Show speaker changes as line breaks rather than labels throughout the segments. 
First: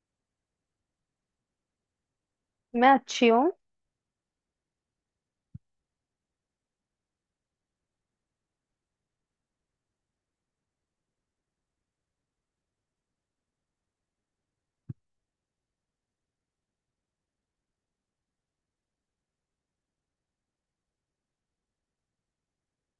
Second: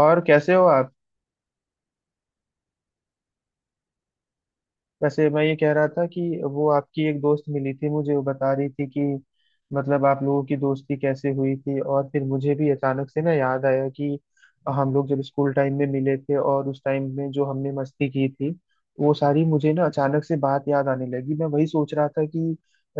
और कैसे हो आप?
मैं अच्छी हूँ।
वैसे मैं ये कह रहा था कि वो आपकी एक दोस्त मिली थी मुझे, वो बता रही थी कि मतलब आप लोगों की दोस्ती कैसे हुई थी, और फिर मुझे भी अचानक से ना याद आया कि हम लोग जब स्कूल टाइम में मिले थे और उस टाइम में जो हमने मस्ती की थी वो सारी मुझे ना अचानक से बात याद आने लगी। मैं वही सोच रहा था कि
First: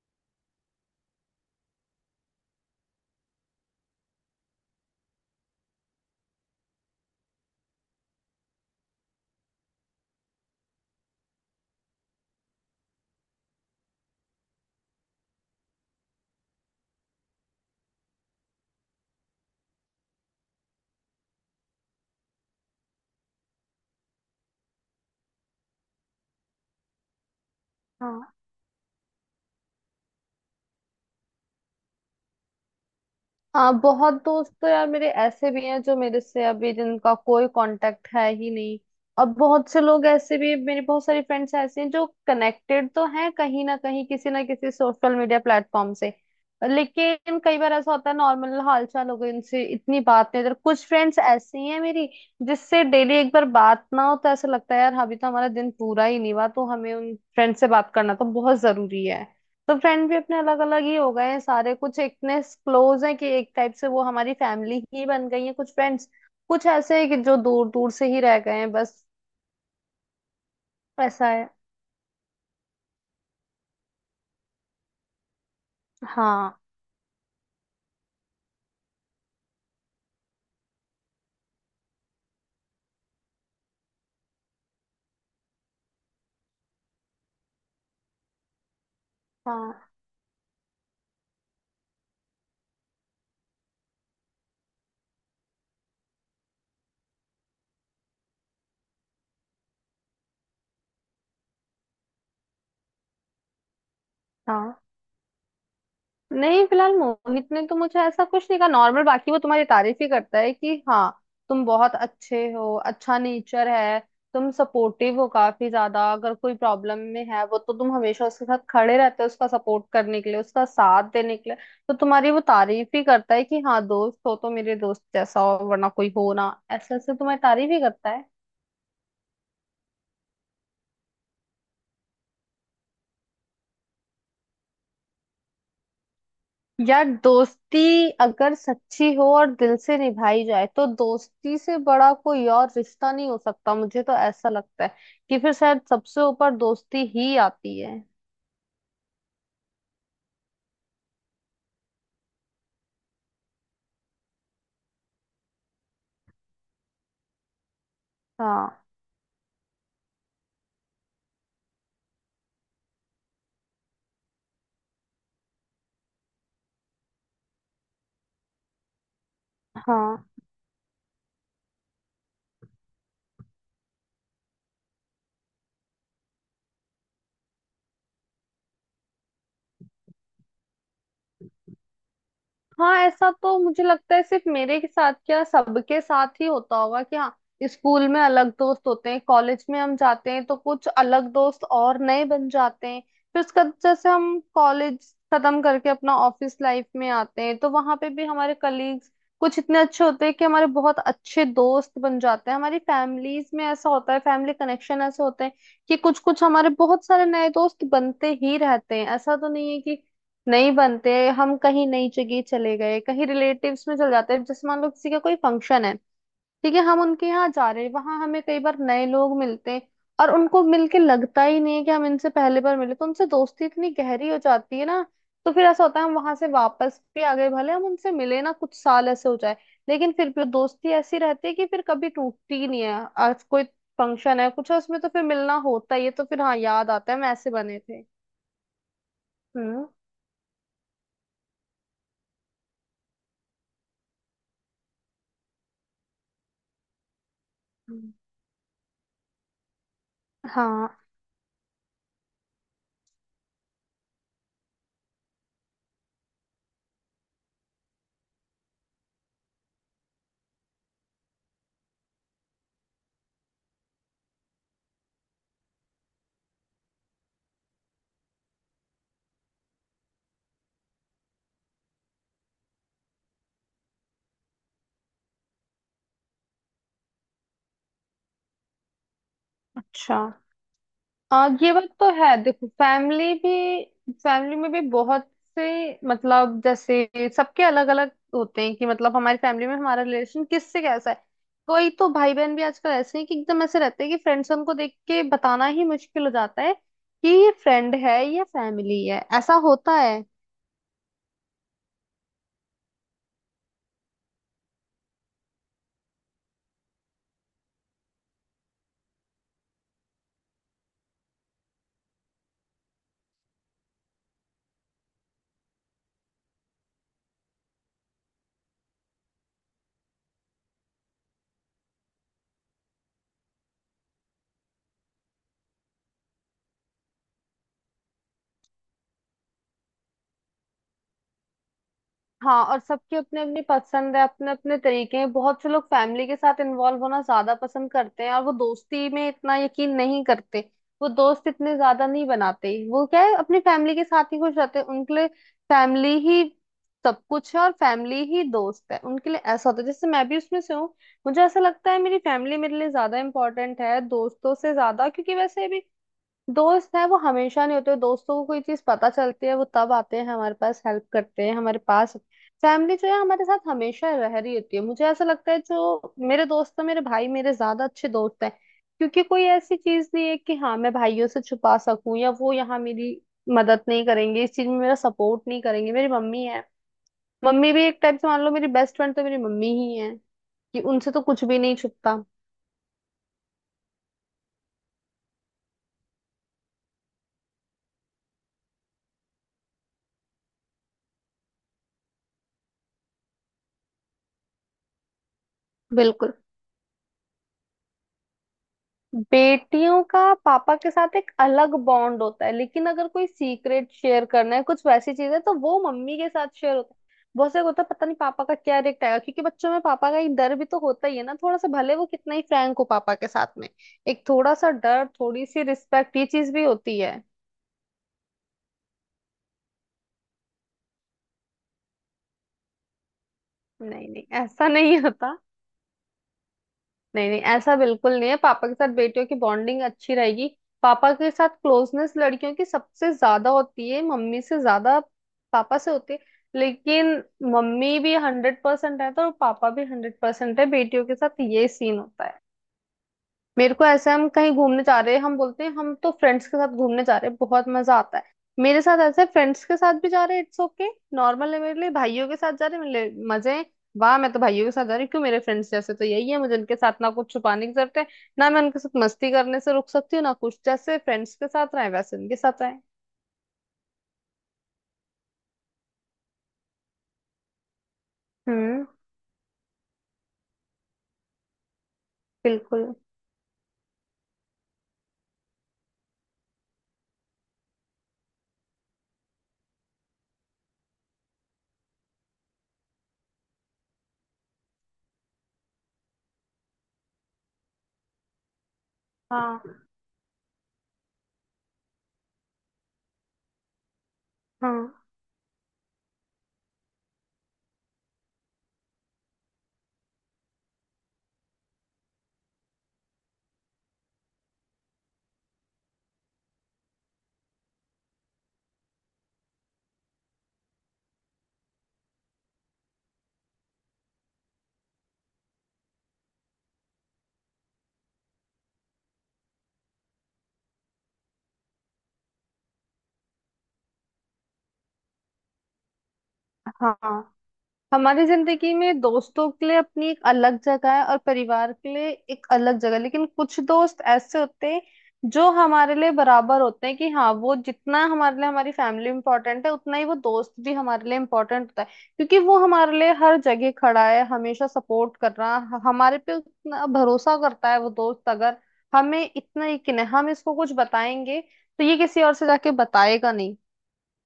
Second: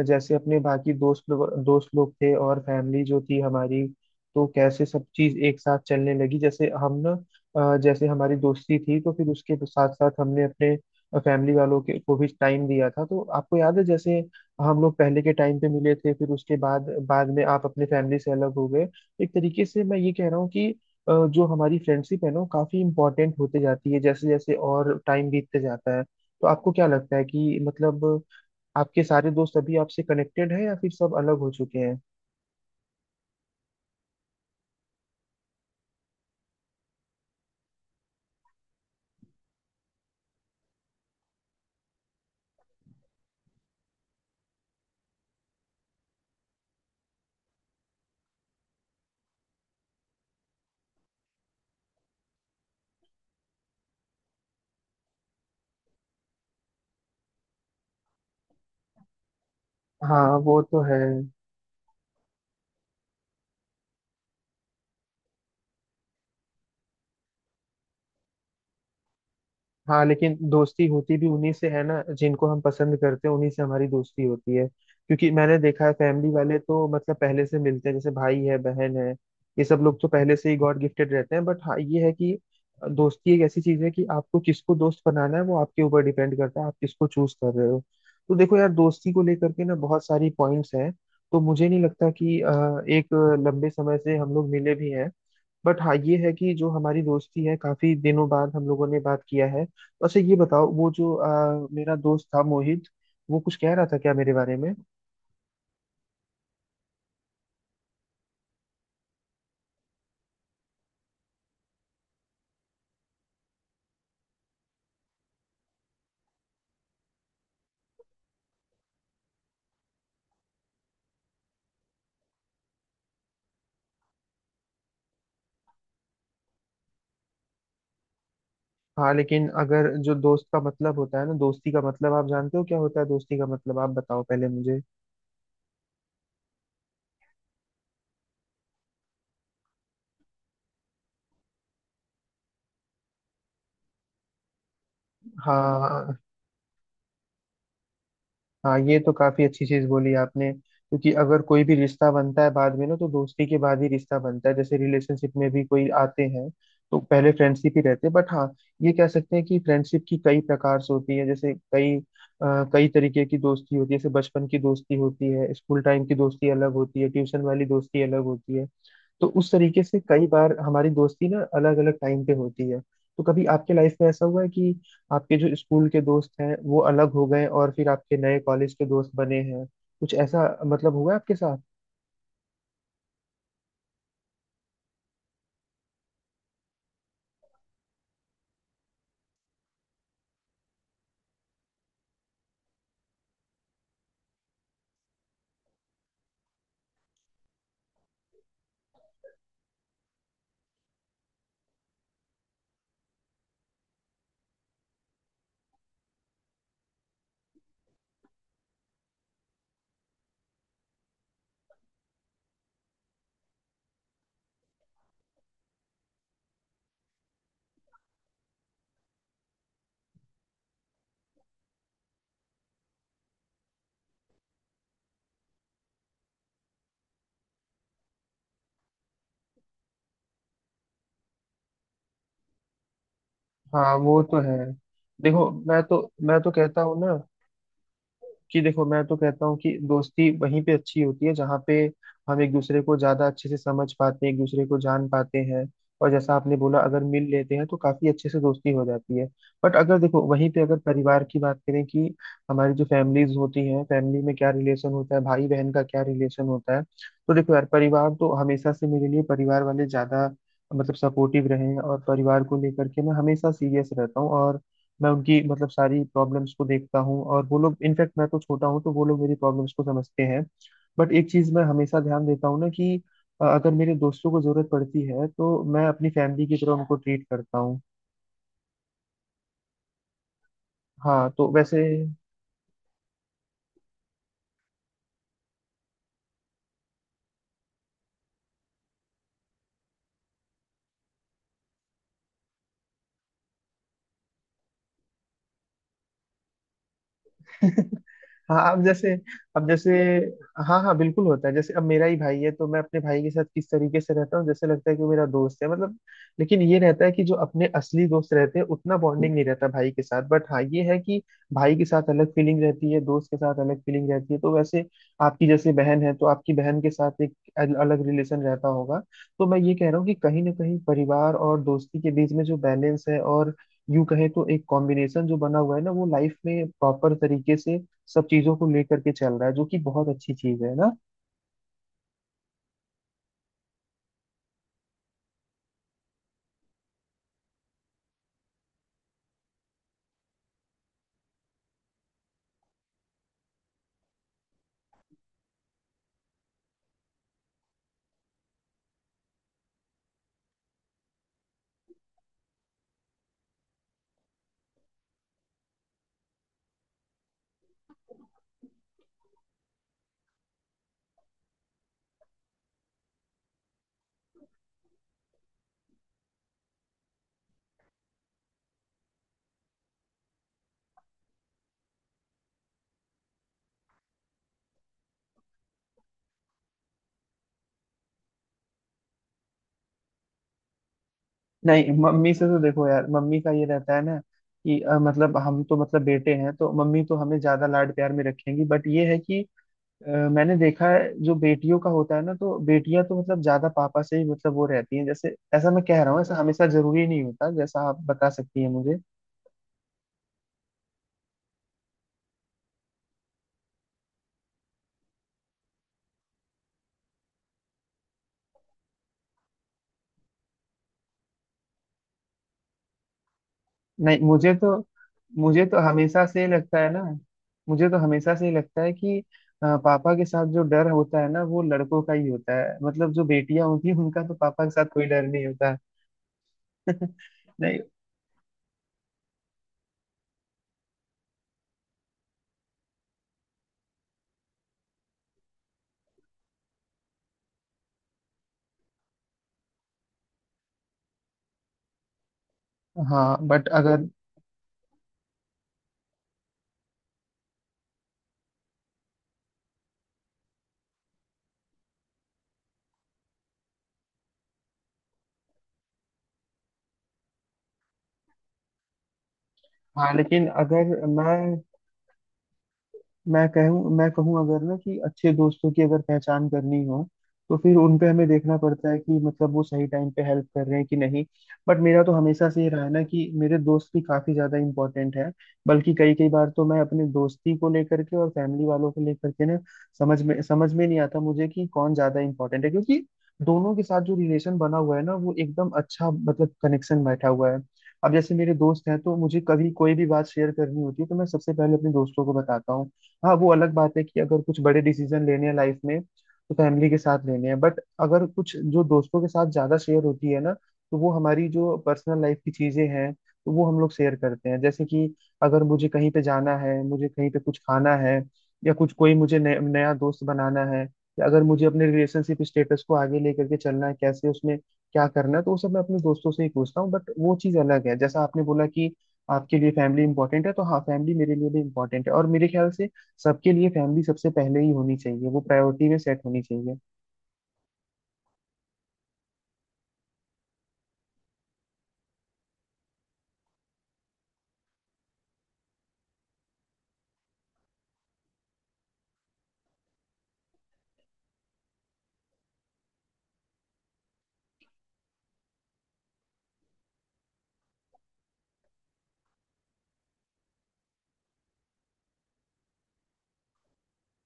जैसे अपने बाकी दोस्त लोग थे और फैमिली जो थी हमारी, तो कैसे सब चीज एक साथ चलने लगी। जैसे हम ना जैसे हमारी दोस्ती थी तो फिर उसके साथ साथ हमने अपने फैमिली वालों के को भी टाइम दिया था। तो आपको याद है जैसे हम लोग पहले के टाइम पे मिले थे, फिर उसके बाद बाद में आप अपने फैमिली से अलग हो गए। एक तरीके से मैं ये कह रहा हूँ कि जो हमारी फ्रेंडशिप है ना, वो काफी इंपॉर्टेंट होते जाती है जैसे जैसे और टाइम बीतते जाता है। तो आपको क्या लगता है कि मतलब
हाँ।
आपके सारे दोस्त अभी आपसे कनेक्टेड हैं या फिर सब अलग हो चुके हैं?
हाँ, बहुत दोस्त तो यार मेरे ऐसे भी हैं जो मेरे से अभी जिनका कोई कांटेक्ट है ही नहीं। और बहुत से लोग ऐसे भी, मेरे बहुत सारे फ्रेंड्स ऐसे हैं जो कनेक्टेड तो हैं कहीं ना कहीं किसी ना किसी सोशल मीडिया प्लेटफॉर्म से, लेकिन कई बार ऐसा होता है नॉर्मल हालचाल हो गई, उनसे इतनी बात नहीं होती। और कुछ फ्रेंड्स ऐसी हैं मेरी जिससे डेली एक बार बात ना हो तो ऐसा लगता है यार अभी तो हमारा दिन पूरा ही नहीं हुआ, तो हमें उन फ्रेंड से बात करना तो बहुत जरूरी है। तो फ्रेंड भी
हाँ,
अपने अलग
वो तो
अलग ही
है।
हो गए हैं सारे। कुछ इतने क्लोज हैं कि एक टाइप से वो हमारी फैमिली ही बन गई है, कुछ फ्रेंड्स कुछ ऐसे हैं कि जो दूर दूर से ही रह गए हैं बस।
हाँ लेकिन दोस्ती होती भी
ऐसा है।
उन्हीं से है ना जिनको हम पसंद करते हैं, उन्हीं से हमारी दोस्ती होती है, क्योंकि मैंने देखा है फैमिली वाले
हाँ
तो मतलब पहले से मिलते हैं, जैसे भाई है, बहन है, ये सब लोग तो पहले से ही गॉड गिफ्टेड रहते हैं। बट हाँ ये है कि दोस्ती एक ऐसी चीज है कि आपको किसको दोस्त बनाना है वो आपके ऊपर डिपेंड करता है, आप किसको चूज कर रहे हो। तो देखो यार, दोस्ती को लेकर के
हाँ।
ना बहुत सारी पॉइंट्स हैं। तो मुझे नहीं लगता कि एक लंबे समय से हम लोग मिले भी हैं। बट हाँ ये है कि जो हमारी दोस्ती है, काफी दिनों बाद हम लोगों ने बात किया है। वैसे ये बताओ, वो जो मेरा दोस्त था मोहित, वो कुछ कह रहा था क्या मेरे बारे में?
हाँ। नहीं, फिलहाल मोहित ने तो मुझे ऐसा कुछ नहीं कहा नॉर्मल, बाकी वो तुम्हारी तारीफ ही करता है कि हाँ, तुम बहुत अच्छे हो, अच्छा नेचर है, तुम सपोर्टिव हो काफी ज्यादा, अगर कोई प्रॉब्लम में है वो तो तुम हमेशा उसके साथ खड़े रहते हो, उसका सपोर्ट करने के लिए, उसका साथ देने के लिए। तो तुम्हारी वो तारीफ ही करता है कि हाँ दोस्त हो तो मेरे दोस्त जैसा हो वरना कोई हो ना, ऐसे ऐसे तुम्हारी तारीफ ही करता है।
हाँ लेकिन अगर जो दोस्त का मतलब होता है ना, दोस्ती का मतलब आप जानते हो क्या होता है? दोस्ती का मतलब आप बताओ पहले मुझे।
यार दोस्ती अगर सच्ची हो और दिल से निभाई जाए तो दोस्ती से बड़ा कोई और रिश्ता नहीं हो सकता, मुझे तो ऐसा लगता है कि फिर शायद
हाँ।
सबसे ऊपर दोस्ती ही आती है।
हाँ ये तो काफी अच्छी चीज बोली आपने, क्योंकि अगर कोई भी रिश्ता बनता है बाद में ना, तो दोस्ती के बाद ही रिश्ता बनता है, जैसे रिलेशनशिप में भी कोई आते हैं तो पहले फ्रेंडशिप ही रहते हैं। बट हाँ,
हाँ।
ये कह सकते हैं कि फ्रेंडशिप की कई प्रकार से होती है, जैसे कई तरीके की दोस्ती होती है, जैसे बचपन की दोस्ती होती है, स्कूल टाइम की दोस्ती अलग होती है, ट्यूशन वाली दोस्ती अलग होती है। तो उस तरीके से कई
हाँ।
बार हमारी दोस्ती ना अलग अलग टाइम पे होती है। तो कभी आपके लाइफ में ऐसा हुआ है कि आपके जो स्कूल के दोस्त हैं वो अलग हो गए और फिर आपके नए कॉलेज के दोस्त बने हैं, कुछ ऐसा मतलब हुआ है आपके साथ?
हाँ, ऐसा तो मुझे लगता है सिर्फ मेरे के साथ क्या, सबके साथ ही होता होगा कि हाँ, स्कूल में अलग दोस्त होते हैं, कॉलेज में हम जाते हैं तो कुछ अलग दोस्त और नए बन जाते हैं। फिर उसका जैसे हम कॉलेज खत्म करके अपना ऑफिस लाइफ में आते हैं तो वहां पे भी हमारे कलीग्स कुछ इतने अच्छे होते हैं कि हमारे बहुत अच्छे दोस्त बन जाते हैं। हमारी फैमिलीज में ऐसा होता है, फैमिली कनेक्शन ऐसे होते हैं कि कुछ कुछ हमारे बहुत सारे नए दोस्त बनते ही रहते हैं। ऐसा तो नहीं है कि नहीं बनते। हम कहीं नई जगह चले गए, कहीं रिलेटिव्स में चल जाते हैं, जैसे मान लो किसी का कोई फंक्शन है, ठीक है, हम उनके यहाँ जा रहे हैं, वहां हमें कई बार नए लोग मिलते हैं और उनको मिलके लगता ही नहीं है कि हम इनसे पहले बार मिले, तो उनसे दोस्ती इतनी गहरी हो जाती है ना। तो फिर ऐसा होता है हम वहां से वापस भी आ गए, भले हम उनसे मिले ना कुछ साल ऐसे हो जाए, लेकिन फिर भी दोस्ती ऐसी रहती है कि फिर कभी टूटती ही नहीं है। आज कोई
हाँ वो तो
फंक्शन है
है।
कुछ है उसमें तो फिर
देखो,
मिलना
मैं
होता
तो
ही है, तो
मैं
फिर
तो
हाँ
कहता
याद
हूँ
आता
ना
है हम ऐसे बने थे।
कि देखो मैं तो कहता हूँ कि
हम्म
दोस्ती वहीं पे अच्छी होती है जहाँ पे हम एक दूसरे को ज्यादा अच्छे से समझ पाते हैं, एक दूसरे को जान पाते हैं, और जैसा आपने बोला, अगर मिल लेते हैं तो काफी
हम्म।
अच्छे से दोस्ती हो जाती है। बट अगर देखो वहीं पे अगर
हाँ।
परिवार की बात करें कि हमारी जो फैमिलीज होती हैं, फैमिली में क्या रिलेशन होता है, भाई बहन का क्या रिलेशन होता है, तो देखो यार, परिवार तो हमेशा से मेरे लिए परिवार वाले ज्यादा मतलब सपोर्टिव रहे हैं, और परिवार को लेकर के मैं हमेशा सीरियस रहता हूँ, और मैं उनकी मतलब सारी प्रॉब्लम्स को देखता हूँ, और वो लोग इनफैक्ट, मैं तो छोटा हूँ, तो वो लोग मेरी प्रॉब्लम्स को समझते हैं। बट एक चीज मैं हमेशा ध्यान देता हूँ ना कि अगर मेरे दोस्तों को जरूरत पड़ती है तो मैं अपनी फैमिली की तरह उनको ट्रीट करता हूँ।
अच्छा।
हाँ तो
ये
वैसे।
बात तो है, देखो फैमिली भी, फैमिली में भी बहुत से मतलब जैसे सबके अलग अलग होते हैं कि मतलब हमारी फैमिली में हमारा रिलेशन किससे कैसा है। कोई तो भाई बहन भी आजकल ऐसे हैं कि एकदम ऐसे रहते हैं कि फ्रेंड्स, उनको देख के बताना ही मुश्किल हो जाता है कि ये फ्रेंड है या
हाँ अब
फैमिली
जैसे
है, ऐसा
अब जैसे
होता है।
हाँ हाँ बिल्कुल होता है, जैसे अब मेरा ही भाई है तो मैं अपने भाई के साथ किस तरीके से रहता हूँ, जैसे लगता है कि वो मेरा दोस्त है मतलब। लेकिन ये रहता है कि जो अपने असली दोस्त रहते हैं, उतना बॉन्डिंग नहीं रहता भाई के साथ। बट हाँ ये है कि भाई के साथ अलग फीलिंग रहती है, दोस्त के साथ अलग फीलिंग रहती है। तो वैसे आपकी जैसे बहन है, तो आपकी बहन के साथ एक अलग रिलेशन रहता होगा। तो मैं ये कह रहा हूँ कि कहीं ना कहीं परिवार और दोस्ती के बीच में जो बैलेंस है, और यूं कहे तो एक कॉम्बिनेशन जो बना हुआ है ना, वो लाइफ में प्रॉपर तरीके से सब चीजों को लेकर के चल रहा है, जो कि बहुत अच्छी चीज है ना।
हाँ, और सबकी अपनी अपनी पसंद है, अपने अपने तरीके हैं। बहुत से लोग फैमिली के साथ इन्वॉल्व होना ज्यादा पसंद करते हैं और वो दोस्ती में इतना यकीन नहीं करते, वो दोस्त इतने ज्यादा नहीं बनाते, वो क्या है अपनी फैमिली के साथ ही खुश रहते हैं। उनके लिए फैमिली ही सब कुछ है और फैमिली ही दोस्त है उनके लिए, ऐसा होता है। जैसे मैं भी उसमें से हूँ, मुझे ऐसा लगता है मेरी फैमिली मेरे लिए ज्यादा इंपॉर्टेंट है दोस्तों से ज्यादा, क्योंकि वैसे भी दोस्त है वो हमेशा नहीं होते, दोस्तों को कोई चीज पता चलती है वो तब आते हैं हमारे पास, हेल्प करते हैं हमारे पास। फैमिली जो है हमारे साथ हमेशा रह रही होती है। मुझे ऐसा लगता है जो मेरे दोस्त हैं, मेरे भाई मेरे ज्यादा अच्छे दोस्त हैं, क्योंकि कोई ऐसी चीज नहीं है कि हाँ मैं भाइयों से छुपा सकूं या वो यहाँ मेरी मदद नहीं करेंगे, इस चीज में मेरा सपोर्ट नहीं करेंगे। मेरी मम्मी है, मम्मी भी एक टाइप से मान लो मेरी बेस्ट फ्रेंड तो मेरी मम्मी ही है, कि उनसे तो कुछ भी नहीं
नहीं,
छुपता।
मम्मी से तो देखो यार, मम्मी का ये रहता है ना कि मतलब हम तो मतलब बेटे हैं, तो मम्मी तो हमें ज्यादा लाड प्यार में रखेंगी। बट ये है कि मैंने देखा है जो बेटियों का होता है ना, तो बेटियां तो मतलब ज्यादा पापा से ही मतलब वो रहती हैं, जैसे ऐसा मैं कह रहा हूँ, ऐसा
बिल्कुल।
हमेशा जरूरी नहीं होता, जैसा आप बता सकती हैं मुझे।
बेटियों का पापा के साथ एक अलग बॉन्ड होता है, लेकिन अगर कोई सीक्रेट शेयर करना है, कुछ वैसी चीज है तो वो मम्मी के साथ शेयर होता है। बहुत से होता है पता नहीं पापा का क्या रिएक्ट आएगा, क्योंकि बच्चों में पापा का एक डर भी तो होता ही है ना थोड़ा सा, भले वो कितना ही फ्रैंक हो पापा के साथ में।
नहीं।
एक थोड़ा सा डर, थोड़ी सी
मुझे तो
रिस्पेक्ट
हमेशा
ये
से
चीज
ही
भी
लगता है
होती
ना
है।
मुझे तो हमेशा से ही लगता है कि पापा के साथ जो डर होता है ना, वो लड़कों का ही होता है, मतलब जो बेटियां होती हैं
नहीं
उनका
नहीं,
तो पापा
ऐसा
के साथ
नहीं
कोई डर
होता।
नहीं होता है।
नहीं नहीं, ऐसा
नहीं।
बिल्कुल नहीं है, पापा के साथ बेटियों की बॉन्डिंग अच्छी रहेगी। पापा के साथ क्लोजनेस लड़कियों की सबसे ज्यादा होती है, मम्मी से ज्यादा पापा से होती है। लेकिन मम्मी भी 100% है तो पापा भी 100% है, बेटियों के साथ ये सीन होता है।
हाँ बट
मेरे को
अगर।
ऐसा, हम कहीं घूमने जा रहे हैं, हम बोलते हैं हम तो फ्रेंड्स के साथ घूमने जा रहे हैं, बहुत मजा आता है। मेरे साथ ऐसा है फ्रेंड्स के साथ भी जा रहे हैं, इट्स ओके, नॉर्मल है मेरे लिए। भाइयों के साथ जा रहे हैं मेरे लिए मजे हैं, वाह मैं तो भाइयों के साथ जा रही हूँ क्यों, मेरे फ्रेंड्स जैसे तो यही है मुझे, उनके साथ ना कुछ छुपाने की जरूरत है, ना मैं उनके साथ मस्ती करने से रुक
हाँ
सकती हूँ, ना
लेकिन
कुछ, जैसे
अगर
फ्रेंड्स के
मैं
साथ रहे वैसे उनके साथ रहे।
मैं कहूँ मैं कहूँ अगर ना कि अच्छे दोस्तों की अगर पहचान करनी हो, तो फिर उन पे हमें देखना
हम्म।
पड़ता है कि मतलब वो सही टाइम पे हेल्प कर रहे हैं कि नहीं। बट मेरा तो हमेशा से ये रहा है
बिल्कुल।
ना कि मेरे दोस्त भी काफी ज्यादा इंपॉर्टेंट है। बल्कि कई कई बार तो मैं अपने दोस्ती को लेकर के और फैमिली वालों को लेकर के ना समझ में नहीं आता मुझे कि कौन ज्यादा इंपॉर्टेंट है, क्योंकि दोनों के साथ जो रिलेशन बना हुआ है ना, वो एकदम अच्छा मतलब कनेक्शन बैठा हुआ है। अब जैसे मेरे दोस्त हैं, तो मुझे कभी
हाँ।
कोई भी बात शेयर करनी होती है तो मैं सबसे पहले अपने दोस्तों को बताता हूँ। हाँ, वो अलग बात है कि अगर कुछ बड़े
हाँ।
डिसीजन लेने हैं लाइफ में तो फैमिली के साथ लेने हैं। बट अगर कुछ जो दोस्तों के साथ ज्यादा शेयर होती है ना, तो वो हमारी जो पर्सनल लाइफ की चीजें हैं तो वो हम लोग शेयर करते हैं, जैसे कि अगर मुझे कहीं पे जाना है, मुझे कहीं पे कुछ खाना है, या कुछ कोई मुझे नया नया दोस्त बनाना है, या अगर मुझे अपने रिलेशनशिप स्टेटस को आगे लेकर के चलना है, कैसे उसमें क्या करना है, तो वो सब मैं अपने दोस्तों से ही पूछता हूँ। बट वो चीज़ अलग है जैसा आपने बोला कि आपके लिए फैमिली इंपॉर्टेंट है, तो हाँ फैमिली मेरे लिए भी इंपॉर्टेंट है, और मेरे ख्याल से सबके लिए फैमिली सबसे पहले ही होनी चाहिए, वो प्रायोरिटी में सेट होनी चाहिए।
हाँ, हमारी जिंदगी में दोस्तों के लिए अपनी एक अलग जगह है और परिवार के लिए एक अलग जगह है। लेकिन कुछ दोस्त ऐसे होते हैं जो हमारे लिए बराबर होते हैं कि हाँ, वो जितना हमारे लिए हमारी फैमिली इंपॉर्टेंट है उतना ही वो दोस्त भी हमारे लिए इम्पोर्टेंट होता है, क्योंकि वो हमारे लिए हर जगह खड़ा है, हमेशा सपोर्ट कर रहा हमारे पे उतना भरोसा करता है वो दोस्त, अगर हमें इतना यकीन है हम इसको कुछ बताएंगे तो ये किसी और से जाके बताएगा नहीं,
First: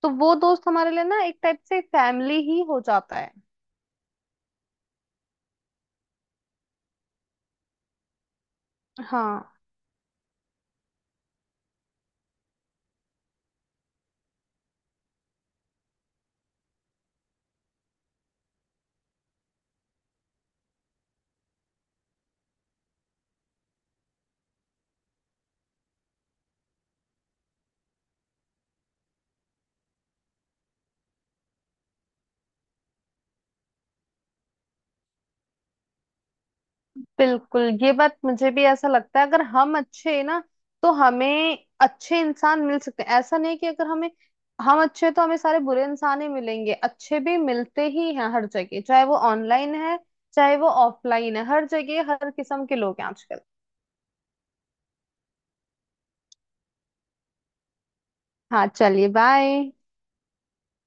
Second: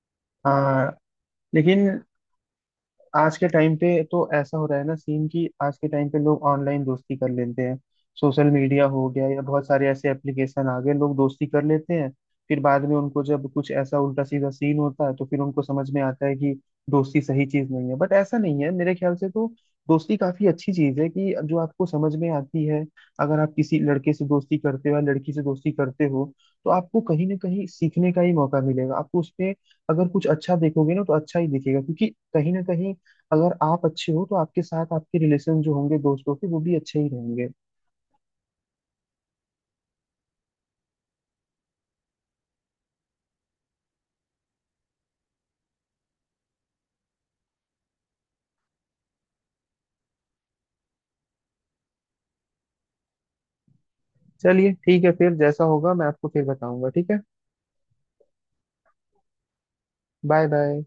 तो वो दोस्त
हाँ
हमारे लिए ना एक टाइप से
लेकिन
फैमिली ही हो जाता है।
आज के टाइम पे तो ऐसा हो रहा है ना सीन कि आज के टाइम पे लोग ऑनलाइन दोस्ती कर लेते हैं, सोशल मीडिया हो गया या
हाँ।
बहुत सारे ऐसे एप्लीकेशन आ गए, लोग दोस्ती कर लेते हैं, फिर बाद में उनको जब कुछ ऐसा उल्टा सीधा सीन होता है तो फिर उनको समझ में आता है कि दोस्ती सही चीज नहीं है। बट ऐसा नहीं है, मेरे ख्याल से तो दोस्ती काफी अच्छी चीज है कि जो आपको समझ में आती है। अगर आप किसी लड़के से दोस्ती करते हो या लड़की से दोस्ती करते हो, तो आपको कहीं ना कहीं सीखने का ही मौका मिलेगा आपको उसमें। अगर कुछ अच्छा देखोगे ना तो अच्छा ही दिखेगा, क्योंकि कहीं ना कहीं अगर आप अच्छे हो तो आपके साथ आपके रिलेशन जो होंगे दोस्तों के, वो भी अच्छे ही रहेंगे।
बिल्कुल, ये बात मुझे भी ऐसा लगता है, अगर हम अच्छे हैं ना तो हमें अच्छे इंसान मिल सकते हैं। ऐसा नहीं कि अगर हमें, हम अच्छे हैं तो हमें सारे बुरे इंसान ही मिलेंगे, अच्छे भी मिलते ही हैं हर जगह, चाहे वो ऑनलाइन है चाहे वो ऑफलाइन है, हर जगह हर किस्म के लोग हैं आजकल।
चलिए ठीक है, फिर जैसा होगा मैं आपको फिर बताऊंगा, ठीक है।
हाँ, चलिए, बाय।
Bye bye.